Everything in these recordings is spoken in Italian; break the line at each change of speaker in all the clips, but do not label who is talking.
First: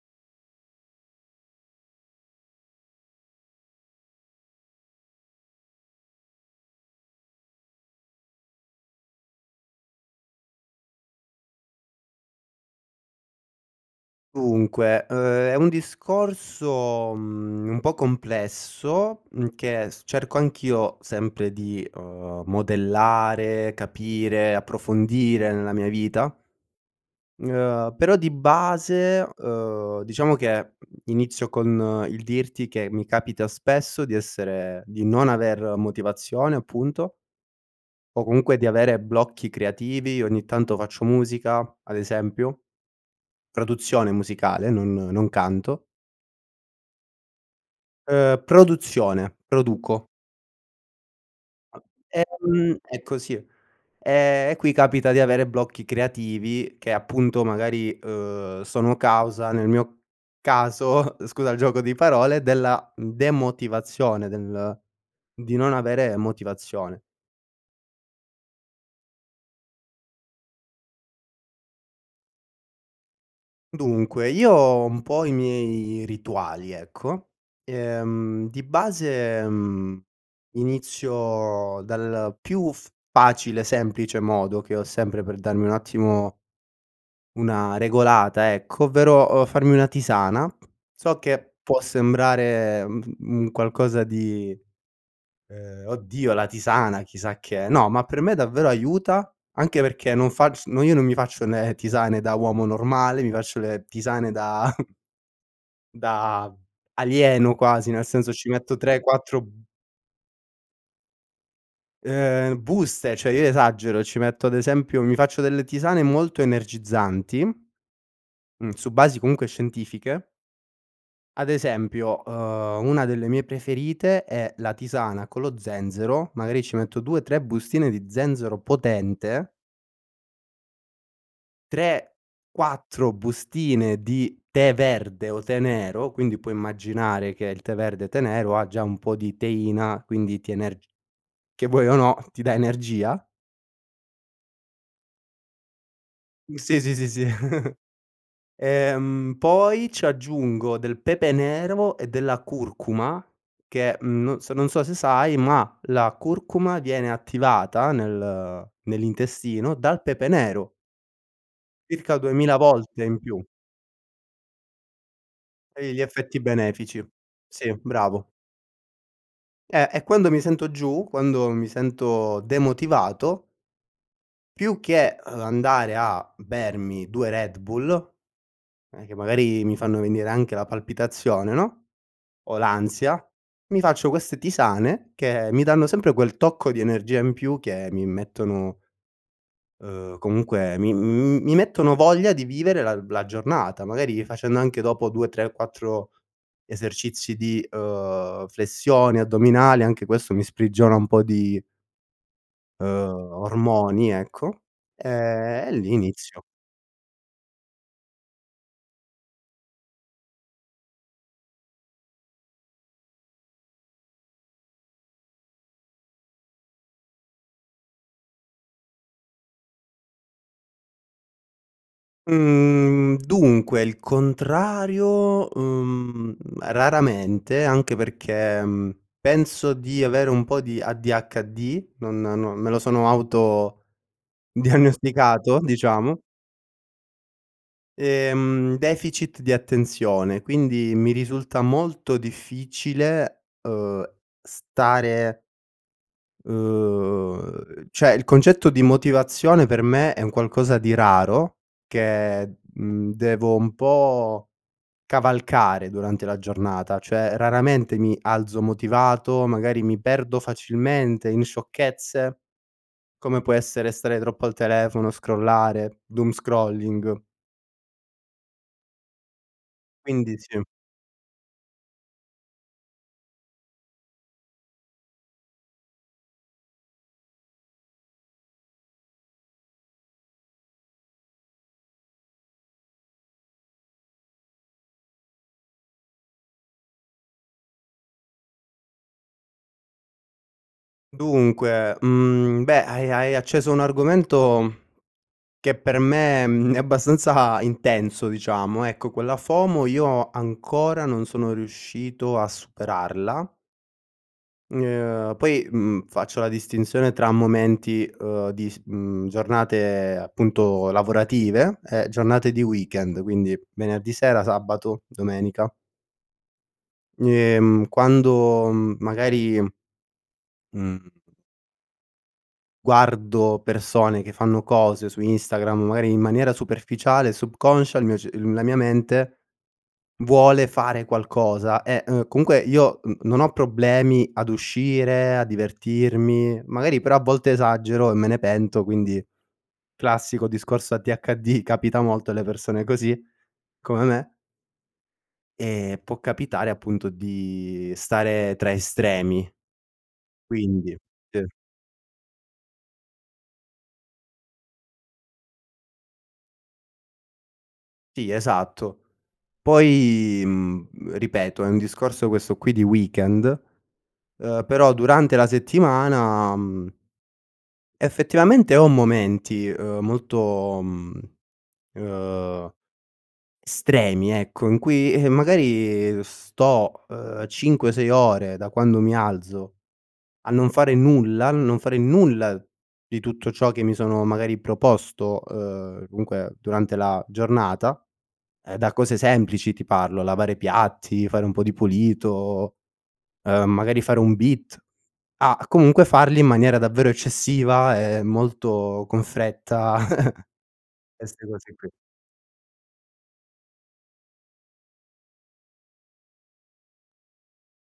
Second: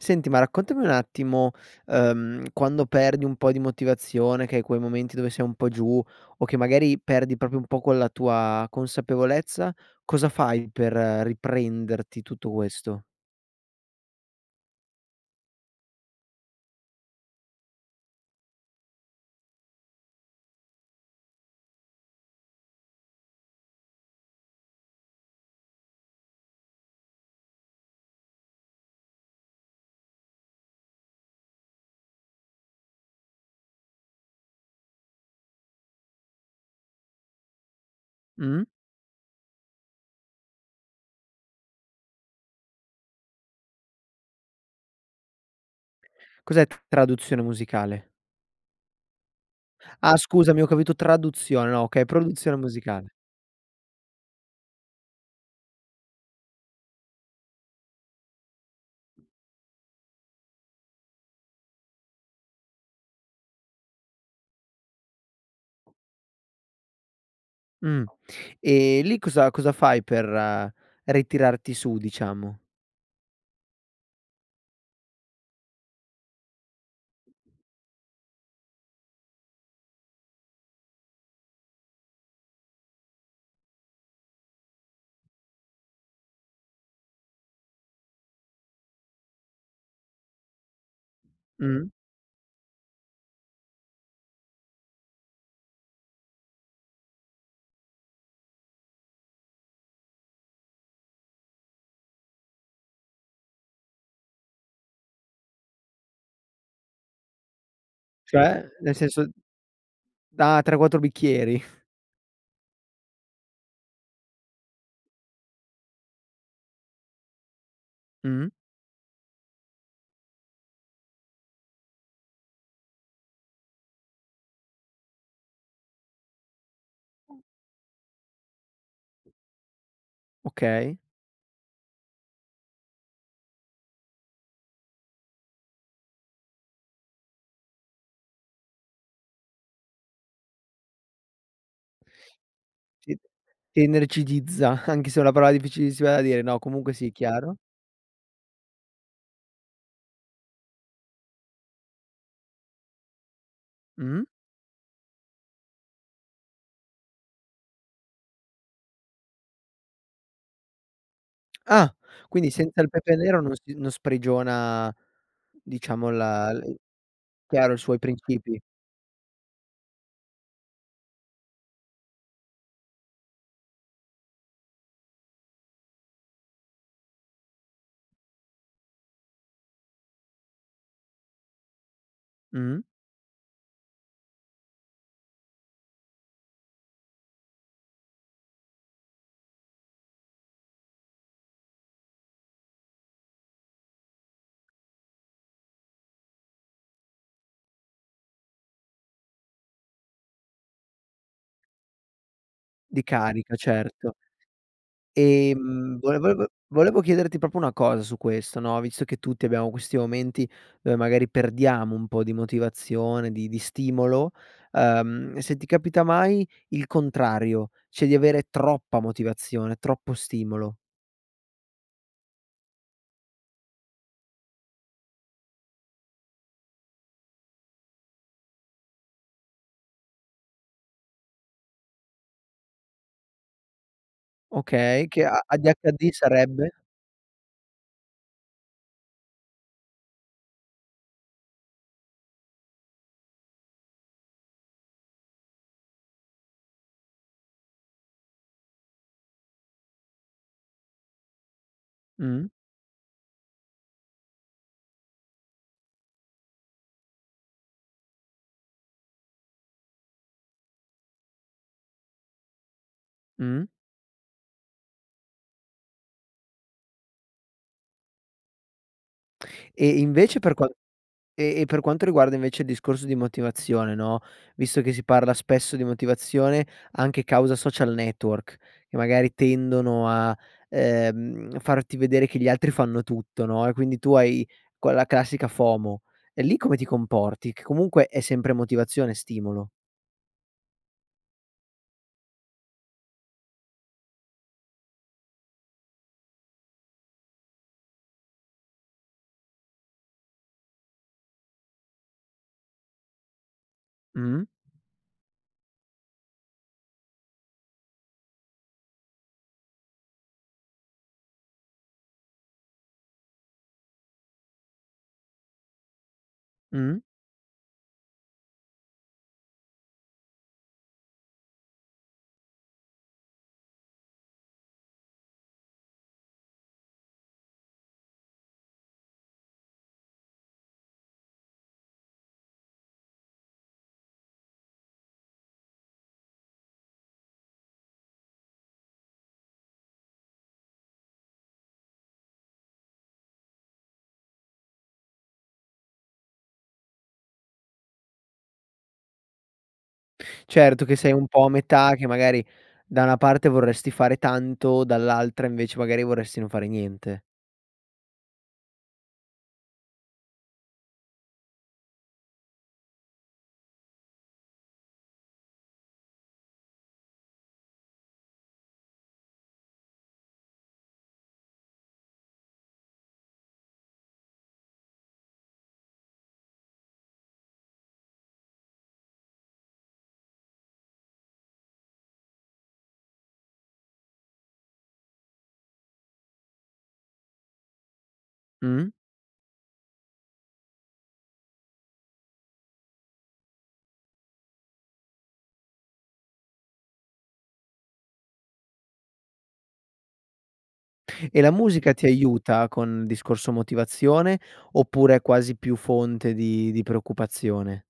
Senti ma raccontami un attimo, ehm, quando perdi un po' di motivazione che hai quei momenti dove sei un po' giù, o che magari perdi proprio un po' quella tua consapevolezza cosa fai per riprenderti tutto questo?
Dunque, ehm, è un discorso, mhmm, un po' complesso, mhmm, che s cerco anch'io sempre di, ehm, modellare, capire, approfondire nella mia vita, ehm, però di base, ehm, diciamo che, mhmm, inizio con il dirti che mi capita spesso di essere di non aver motivazione, appunto o comunque di
Mh-mh.
avere blocchi creativi. Ogni tanto faccio musica, ad esempio. Produzione musicale, non non canto.
Cos'è tu traduzione musicale?
Ehm, produzione. Produco.
Ah, scusami ho capito traduzione. No,
A
okay, produzione
ehm, è
musicale.
così. Ehm, e qui capita di avere blocchi creativi che appunto magari, ehm, sono causa nel mio caso, scusa il gioco di parole, della, mhmm, demotivazione del di non avere motivazione.
Mh. E lì cosa cosa fai per ritirarti su, diciamo?
Dunque, io ho un po' i miei rituali, ecco, ehm, di base, mhmm, inizio dal più f facile e semplice modo che ho sempre per darmi un attimo una regolata ecco, ovvero, uhm, farmi una tisana. So che può
Mh.
sembrare, mhmm, f un qualcosa di, uhm: "Oddio, la tisana, chissà che è." No, ma per me davvero aiuta, anche perché non facc no io non mi faccio le tisane da uomo normale, mi faccio le tisane da da alieno quasi, nel senso, ci
Cioè?
metto
Nel
tre,
senso
quattro b
da 3, 4 bicchieri?
uhm, buste. Cioè io esagero, ci metto ad esempio mi faccio delle tisane molto energizzanti, mhmm,
Mh-mh.
su basi comunque scientifiche ad esempio, uhm, una delle mie preferite è la tisana con lo zenzero, magari ci metto 2, 3 bustine di zenzero potente
Okay.
3, 4 bustine di tè verde o tè nero, quindi puoi immaginare che il tè verde, tè nero, ha già un po' di teina, quindi ti energi che vuoi o no ti dà
Ti
energia
ti energizza, anche se è una parola difficilissima da dire.
Mhmm,
No,
sì,
comunque
sì, sì,
sì,
sì.
chiaro.
Ehm, poi ci aggiungo del pepe nero e della curcuma che,
Mh-mh.
mhmm, no s non so se sai, ma la curcuma viene attivata nel nell'intestino, dal pepe nero.
Ah.
Circa
Quindi
2000
senza il
volte
pepe
in
nero,
più.
non si non sprigiona
Toglie gli
diciamo
effetti
la l
benefici. Sì,
chiaro, i suoi
bravo.
principi.
Eh, e quando mi sento giù, quando mi sento demotivato più che, uhm, andare a bermi 2 Red Bull, eh, che magari mi fanno venire anche la palpitazione, no, o
Mh-mh.
l'ansia, mi faccio queste tisane, che mi danno sempre quel tocco di energia in più, che mi mettono uhm, comunque mi mhmm, mi mettono voglia di vivere la la giornata. Magari facendo anche dopo 2, 3, 4 esercizi di, uhm, flessioni, addominali, anche questo mi sprigiona un po' di
Di
uhm,
carica,
ormoni,
certo.
ecco, ehm, e lì
Ehm, vole vol
inizio
vo volevo chiederti proprio una cosa su questo, no, visto che tutti abbiamo questi momenti, dove magari perdiamo un po' di motivazione, di di stimolo, uhm, se ti capita mai il contrario, cioè di avere troppa motivazione, troppo stimolo.
Mhmm, dunque il contrario, uhm, raramente, anche perché, mhmm, penso di avere un po' di ADHD, non no, me lo sono
Okay, che a
autodiagnosticato,
ADHD,
diciamo
sarebbe?
Ehm, deficit di attenzione, quindi mi risulta molto difficile, uhm, stare uhm, cioè, il concetto di motivazione per me è un qualcosa di raro,
Mh.
che, mhmm devo un po' cavalcare durante la giornata. Cioè raramente mi alzo motivato, magari mi perdo facilmente in sciocchezze. Come può
Mh.
essere stare troppo al telefono, scrollare, doomscrolling
E
quindi,
invece per
sì
qua e e per quanto riguarda invece il discorso di motivazione no, visto che si parla spesso di motivazione, anche causa social network, che magari tendono a, ehm, farti vedere che gli altri fanno tutto, no, e quindi tu hai quella classica FOMO, e lì come ti comporti? Che comunque è sempre motivazione, stimolo.
Dunque, mhmm, beh, hai hai hai acceso un argomento che per me, mhmm, è abbastanza intenso, diciamo. Ecco, quella FOMO io ancora non sono riuscito a superarla
Mh-mh.
n uhm, poi, mhmm, faccio la distinzione tra momenti, uhm, di s mhmm, giornate appunto lavorative e giornate di weekend, quindi venerdì sera, sabato, domenica
Mh.
ni ehm, quando, mhmm, magari mhmm guardo persone che fanno cose su Instagram, magari in maniera superficiale, subconscia, il mio cer uhm, la mia mente vuole fare qualcosa. E, uhm, comunque io n non ho problemi ad uscire, a divertirmi, magari però a volte esagero e me ne pento, quindi classico discorso ADHD, capita molto alle persone così, come me ehm, può capitare appunto di stare tra estremi.
Certo
Quindi
che sei un po' a
[unintelligible]
metà che magari da una parte vorresti fare tanto, dall'altra invece magari vorresti non fare niente.
Sì esatto, poi, mhmm, ripeto è un discorso questo qui di weekend, ehm, però durante la settimana, mhmm effettivamente ho momenti, ehm, molto, mhmm ehm, stremi ecco, in cui eh, magari sto, ehm, cinque, sei ore da quando mi alzo a non fare nulla, a non fare nulla, di tutto ciò che mi sono magari proposto, ehm, dunque durante la giornata, ehm
Mh-mh.
da cose semplici, ti parlo lavare piatti, fare un po' di pulito, ehm magari fare un beat, a comunque farli in maniera davvero eccessiva, e molto con fretta
E
queste
la
cose qui.
musica ti aiuta con discorso motivazione, oppure è quasi più fonte di di preoccupazione?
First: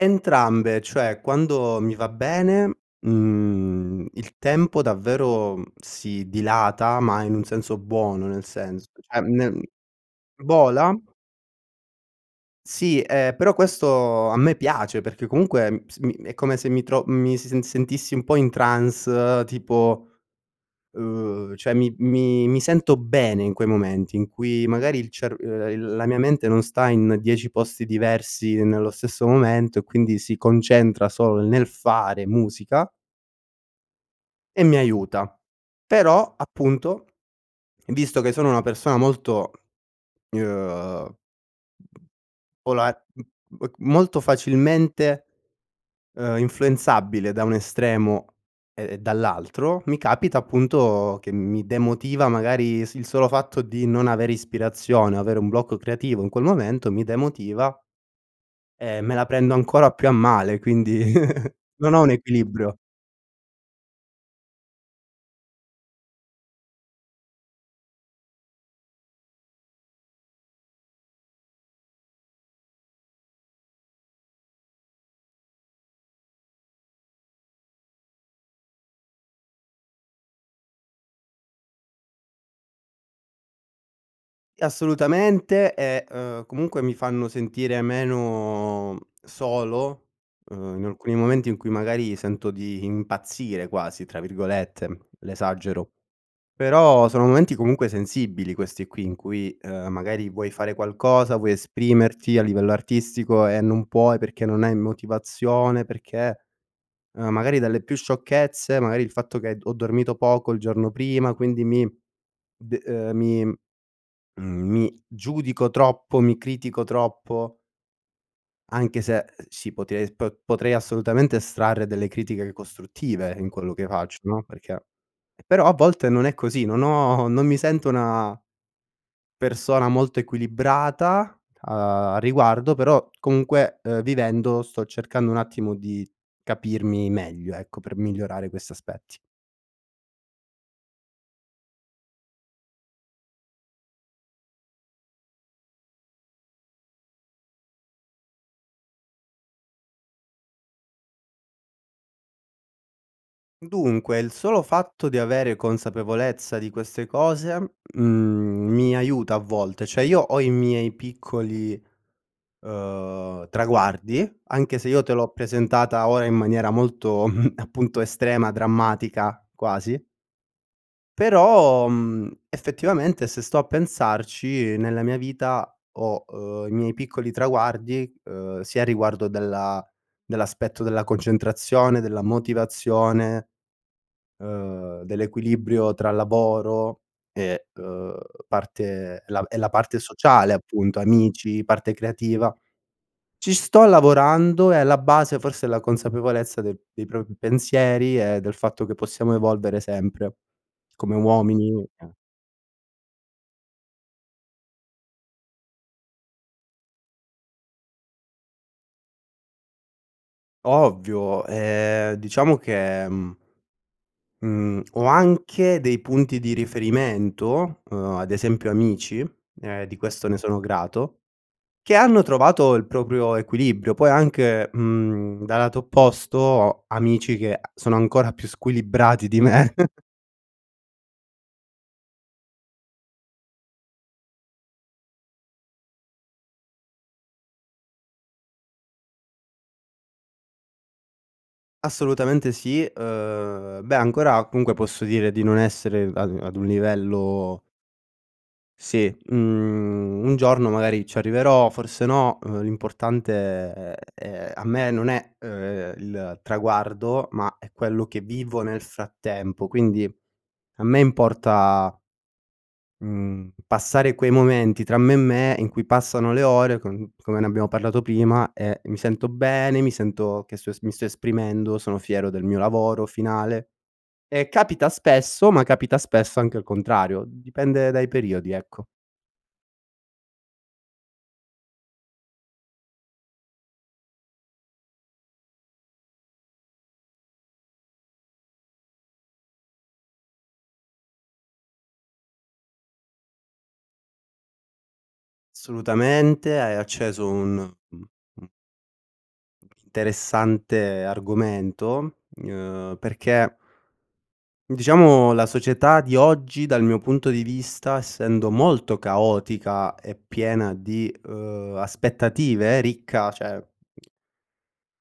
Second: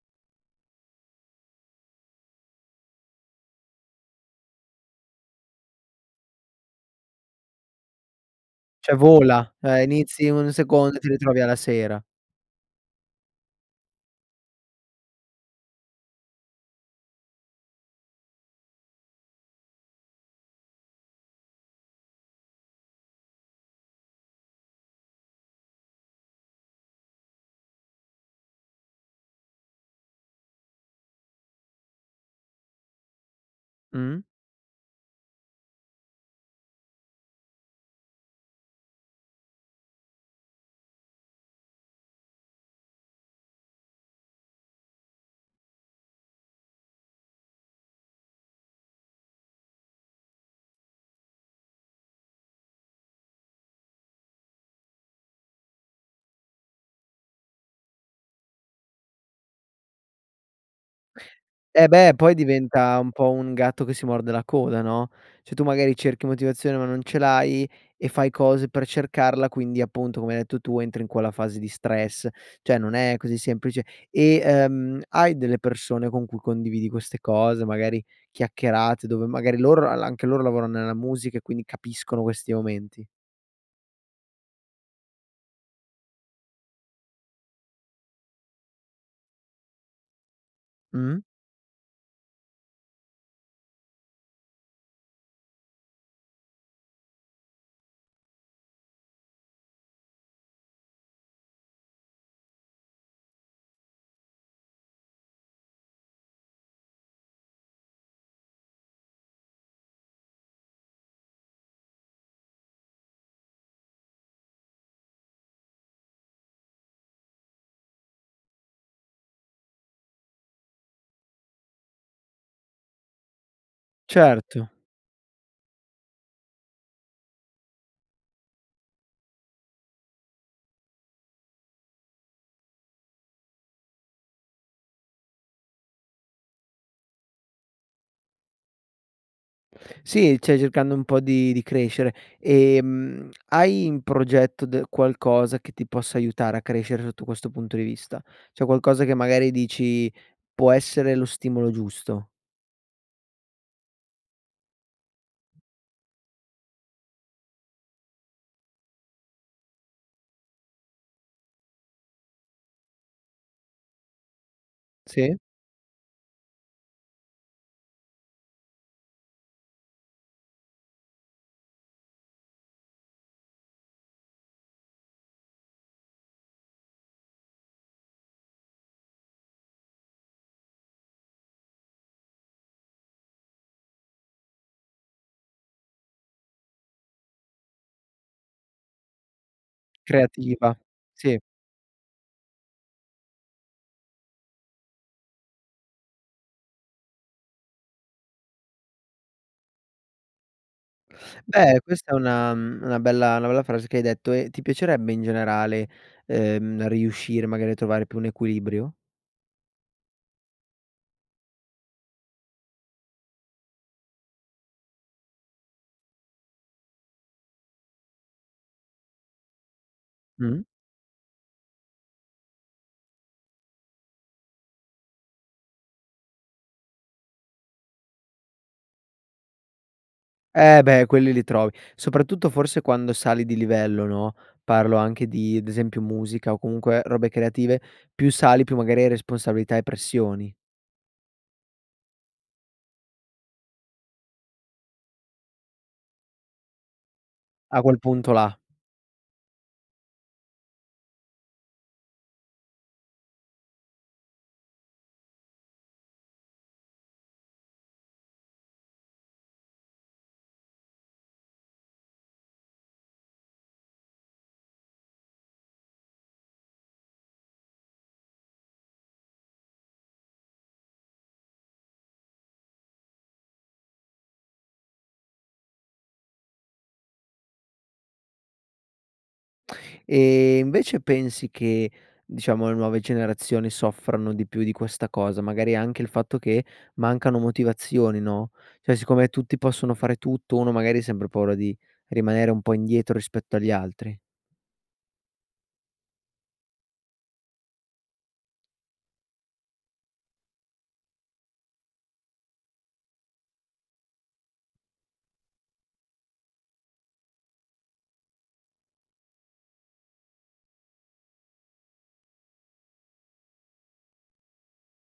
Entrambe, cioè quando mi va bene, mhmm, il tempo davvero si dilata, ma in un senso buono, nel senso
Cioè vola,
[unintelligible]
ehm, inizi un secondo
vola.
e ti ritrovi alla sera.
Sì, ehm, però questo a me piace, perché comunque s è come se mi tro mi s mi si sentissi un po' in trance, tipo, ehm, cioè mi mi mi sento bene in quei momenti in cui magari il cerv il la mia mente non sta in 10 posti diversi nello stesso momento, e quindi si concentra solo nel fare musica
Mh-mh.
e mi aiuta, però, appunto, visto che sono una persona molto, ehm [unintelligible] m molto facilmente, ehm influenzabile da un estremo e dall'altro, mi capita appunto che mi demotiva magari il s solo fatto di non avere ispirazione, o avere un blocco creativo in quel momento mi demotiva e me la prendo ancora più a male, quindi
Eh
non ho un
beh, poi
equilibrio.
diventa un po' un gatto che si morde la coda, no, cioè tu magari cerchi motivazione, ma non ce l'hai, e fai cose per cercarla, quindi appunto come hai detto tu, entri in quella fase di stress, cioè non è così semplice, e, ehm, hai delle persone con cui condividi queste cose, magari chiacchierate, dove magari loro la-la anche loro lavorano nella musica e quindi capiscono questi momenti?
Assolutamente, e, ehm, comunque mi fanno sentire meno solo, uhm, in alcuni
Mh.
momenti in cui magari sento di impazzire quasi tra virgolette, l'esagero. Però sono momenti comunque sensibili questi qui in cui, ehm, magari vuoi fare qualcosa, vuoi esprimerti a livello artistico e non puoi perché non hai motivazione, perché magari dalle più sciocchezze, magari il fatto che ho dormito poco il giorno prima, quindi mi de, ehm, mi, mhmm, mi giudico troppo, mi critico troppo anche se si pote po potrei assolutamente estrarre delle critiche costruttive in quello che faccio no,
Certo.
perché, però a volte non è così, non ho, non mi sento una persona molto equilibrata, a riguardo, però comunque vivendo sto cercando un attimo, di capirmi meglio ecco, per migliorare questi aspetti.
Sì, cioè cercando un po' di di crescere, ehm, hai in progetto d qualcosa che ti possa aiutare a crescere sotto questo punto di vista, cioè qualcosa che magari dici: "Può essere lo stimolo giusto."
Dunque il solo fatto di avere consapevolezza di queste cose, mhmm, mi aiuta a volte. Cioè, io ho i miei piccoli, uhm, traguardi, anche se io te l'ho
Sì.
presentata ora in maniera molto appunto estrema, drammatica quasi. Però, mhmm, effettivamente se sto a pensarci nella mia vita ho, uhm, i miei piccoli traguardi, uhm, sia riguardo della dell'aspetto della concentrazione, della motivazione, uhm, dell'equilibrio tra lavoro e, uhm, parte la e la parte sociale
Creativa.
appunto,
Sì.
amici, parte creativa. Ci sto lavorando, e la base forse è la consapevolezza del dei propri pensieri e del fatto che possiamo evolvere sempre, come uomini,.
Beh questa
[unintelligible]
è una, mhmm, una bella una bella frase che hai detto e ti piacerebbe in generale, uhm, riuscire magari a trovare più un equilibrio?
Ovvio, ehm, diciamo che, mhmm mhmm ho anche dei punti di riferimento, uhm, ad esempio amici, e di questo ne sono
Mh-mh.
grato, che hanno trovato il proprio equilibrio. Poi anche, mhmm, dal lato opposto ho amici che a sono ancora più squilibrati di me.
Eh beh quelli li trovi, soprattutto forse quando sali di livello no, parlo anche di, ad esempio, musica o comunque robe creative, più sali più magari hai responsabilità e pressioni.
Assolutamente sì. Ehm, beh ancora comunque posso dire di non essere ad ad un livello
A quel punto là.
Sì, mhmm, un giorno magari ci arriverò, forse no, ehm, l'importante è, ehm a me non è, ehm, il traguardo, ma è quello che vivo nel frattempo. Quindi a me importa mhmm, passare quei momenti tra me e me in cui passano le ore con come ne abbiamo parlato prima e mi sento bene, mi sento che so mi sto esprimendo, sono fiero del mio lavoro finale, e capita spesso, ma capita spesso anche il contrario, dipende dai periodi ecco.
Ehm, invece pensi che, diciamo, le nuove generazioni soffrano di più di questa cosa, magari anche il fatto che mancano motivazioni no, cioè siccome tutti possono fare tutto, uno magari ha sempre paura di rimanere un po' indietro rispetto agli altri.
Assolutamente. Hai acceso un, mh mhmm interessante argomento, ehm, perché diciamo la società di oggi, dal mio punto di vista, essendo molto caotica e piena di, ehm, aspettative, ricca cioè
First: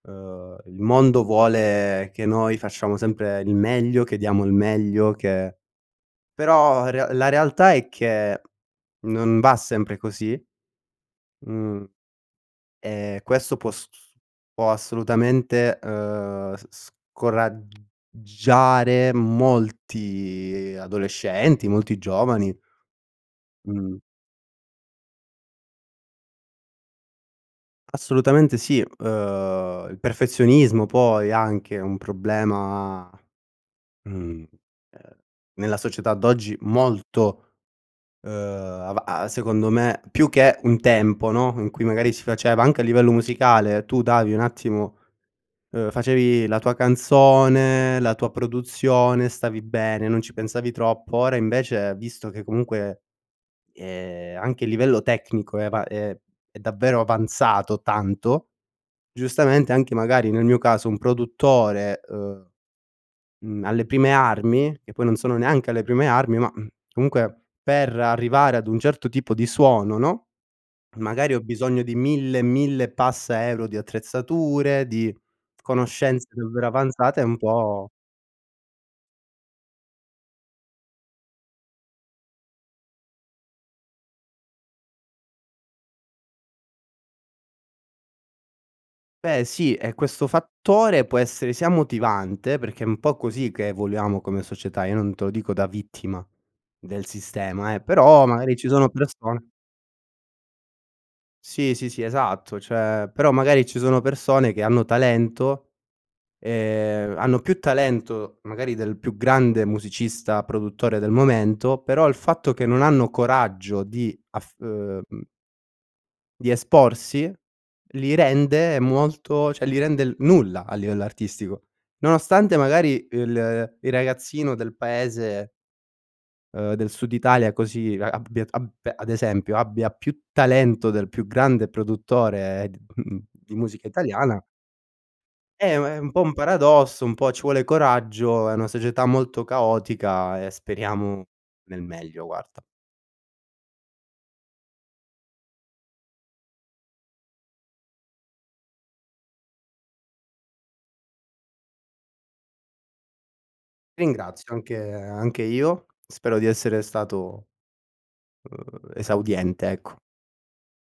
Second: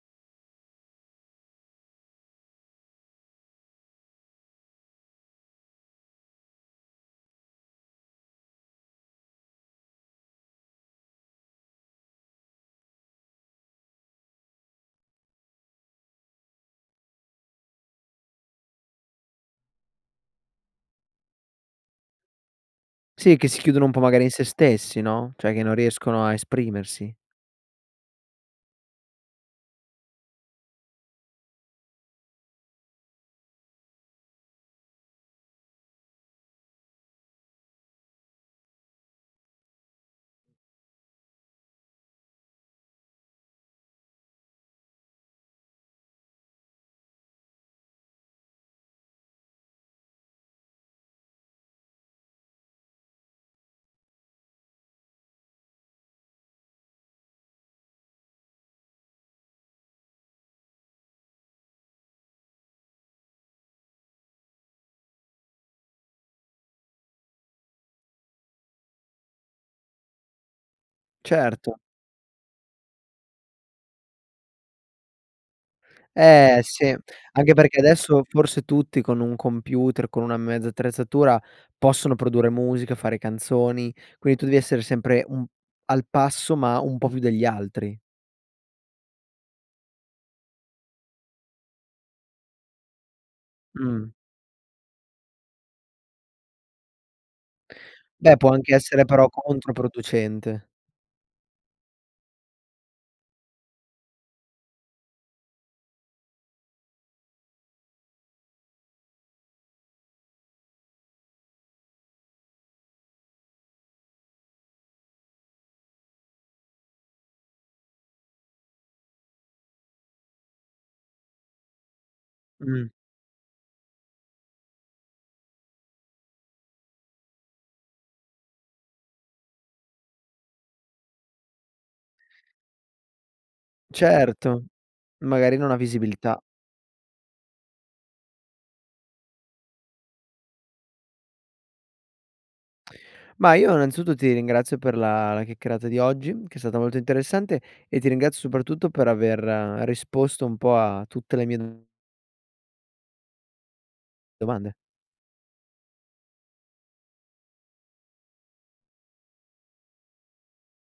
ehm, il mondo vuole che noi facciamo sempre il meglio, che diamo il meglio che però re la realtà è che non va sempre così. Mhmm, e questo può s s può assolutamente, ehm, s s scorag giare molti adolescenti, molti giovani.
Sì che si chiudono un
Mh.
po' magari in se stessi no, cioè che non riescono a esprimersi.
Assolutamente sì. Uhm, il perfezionismo, poi, anche è un problema, mhmm, ehm, nella società d'oggi molto, uhm, ava a secondo me più che un tempo, no, in cui magari si faceva anche a livello musicale tu davi un attimo, uhm, facevi la tua canzone, la tua produzione, stavi bene, non ci pensavi troppo, ora invece, visto che comunque, ehm, anche a livello tecnico è avan è è davvero avanzato tanto. Giustamente anche magari nel mio caso un produttore, uhm, mhmm, alle prime armi, che poi non sono neanche alle prime armi ma, mhmm, comunque per arrivare ad un certo tipo di suono, no, magari ho
Certo.
bisogno di 1000 e 1000 e passa euro di attrezzature, di conoscenze
Eh
davvero
sì,
avanzate e un
anche perché
po'
adesso forse tutti con un computer, con una mezza attrezzatura possono produrre musica, fare canzoni. Quindi tu devi essere sempre un al passo, ma un po' più degli altri.
Beh sì, e questo fattore può essere sia motivante, perché è un po' così che
Mh.
voliamo come società, io non te lo dico da vittima del sistema eh, però
Beh può
magari ci
anche
sono
essere però
persone
controproducente.
Sì sì sì esatto, cioè però magari ci sono persone che hanno talento, ehm, hanno più talento magari del più grande musicista, produttore, del momento, però il fatto che non hanno coraggio di af uhm, mhmm di esporsi, li rende molto cioè li rende il nulla a livello artistico. Nonostante
Mh.
magari il- il ragazzino del paese uhm, del sud Italia così a abbia t ab ad esempio, abbia più talento del più grande produttore d mhmm di musica italiana
Certo. Magari non ha
eh, ma è un po' un
visibilità.
paradosso, un po' ci vuole coraggio, è una società molto caotica e speriamo nel meglio, guarda.
Ma io innanzitutto ti ringrazio per la la chiacchierata di oggi che è stata molto interessante, e ti ringrazio soprattutto per aver risposto un po' a tutte le mie do
Ringrazio,
domande.
anche anche io. Spero di essere stato, uhm, esaudiente, ecco.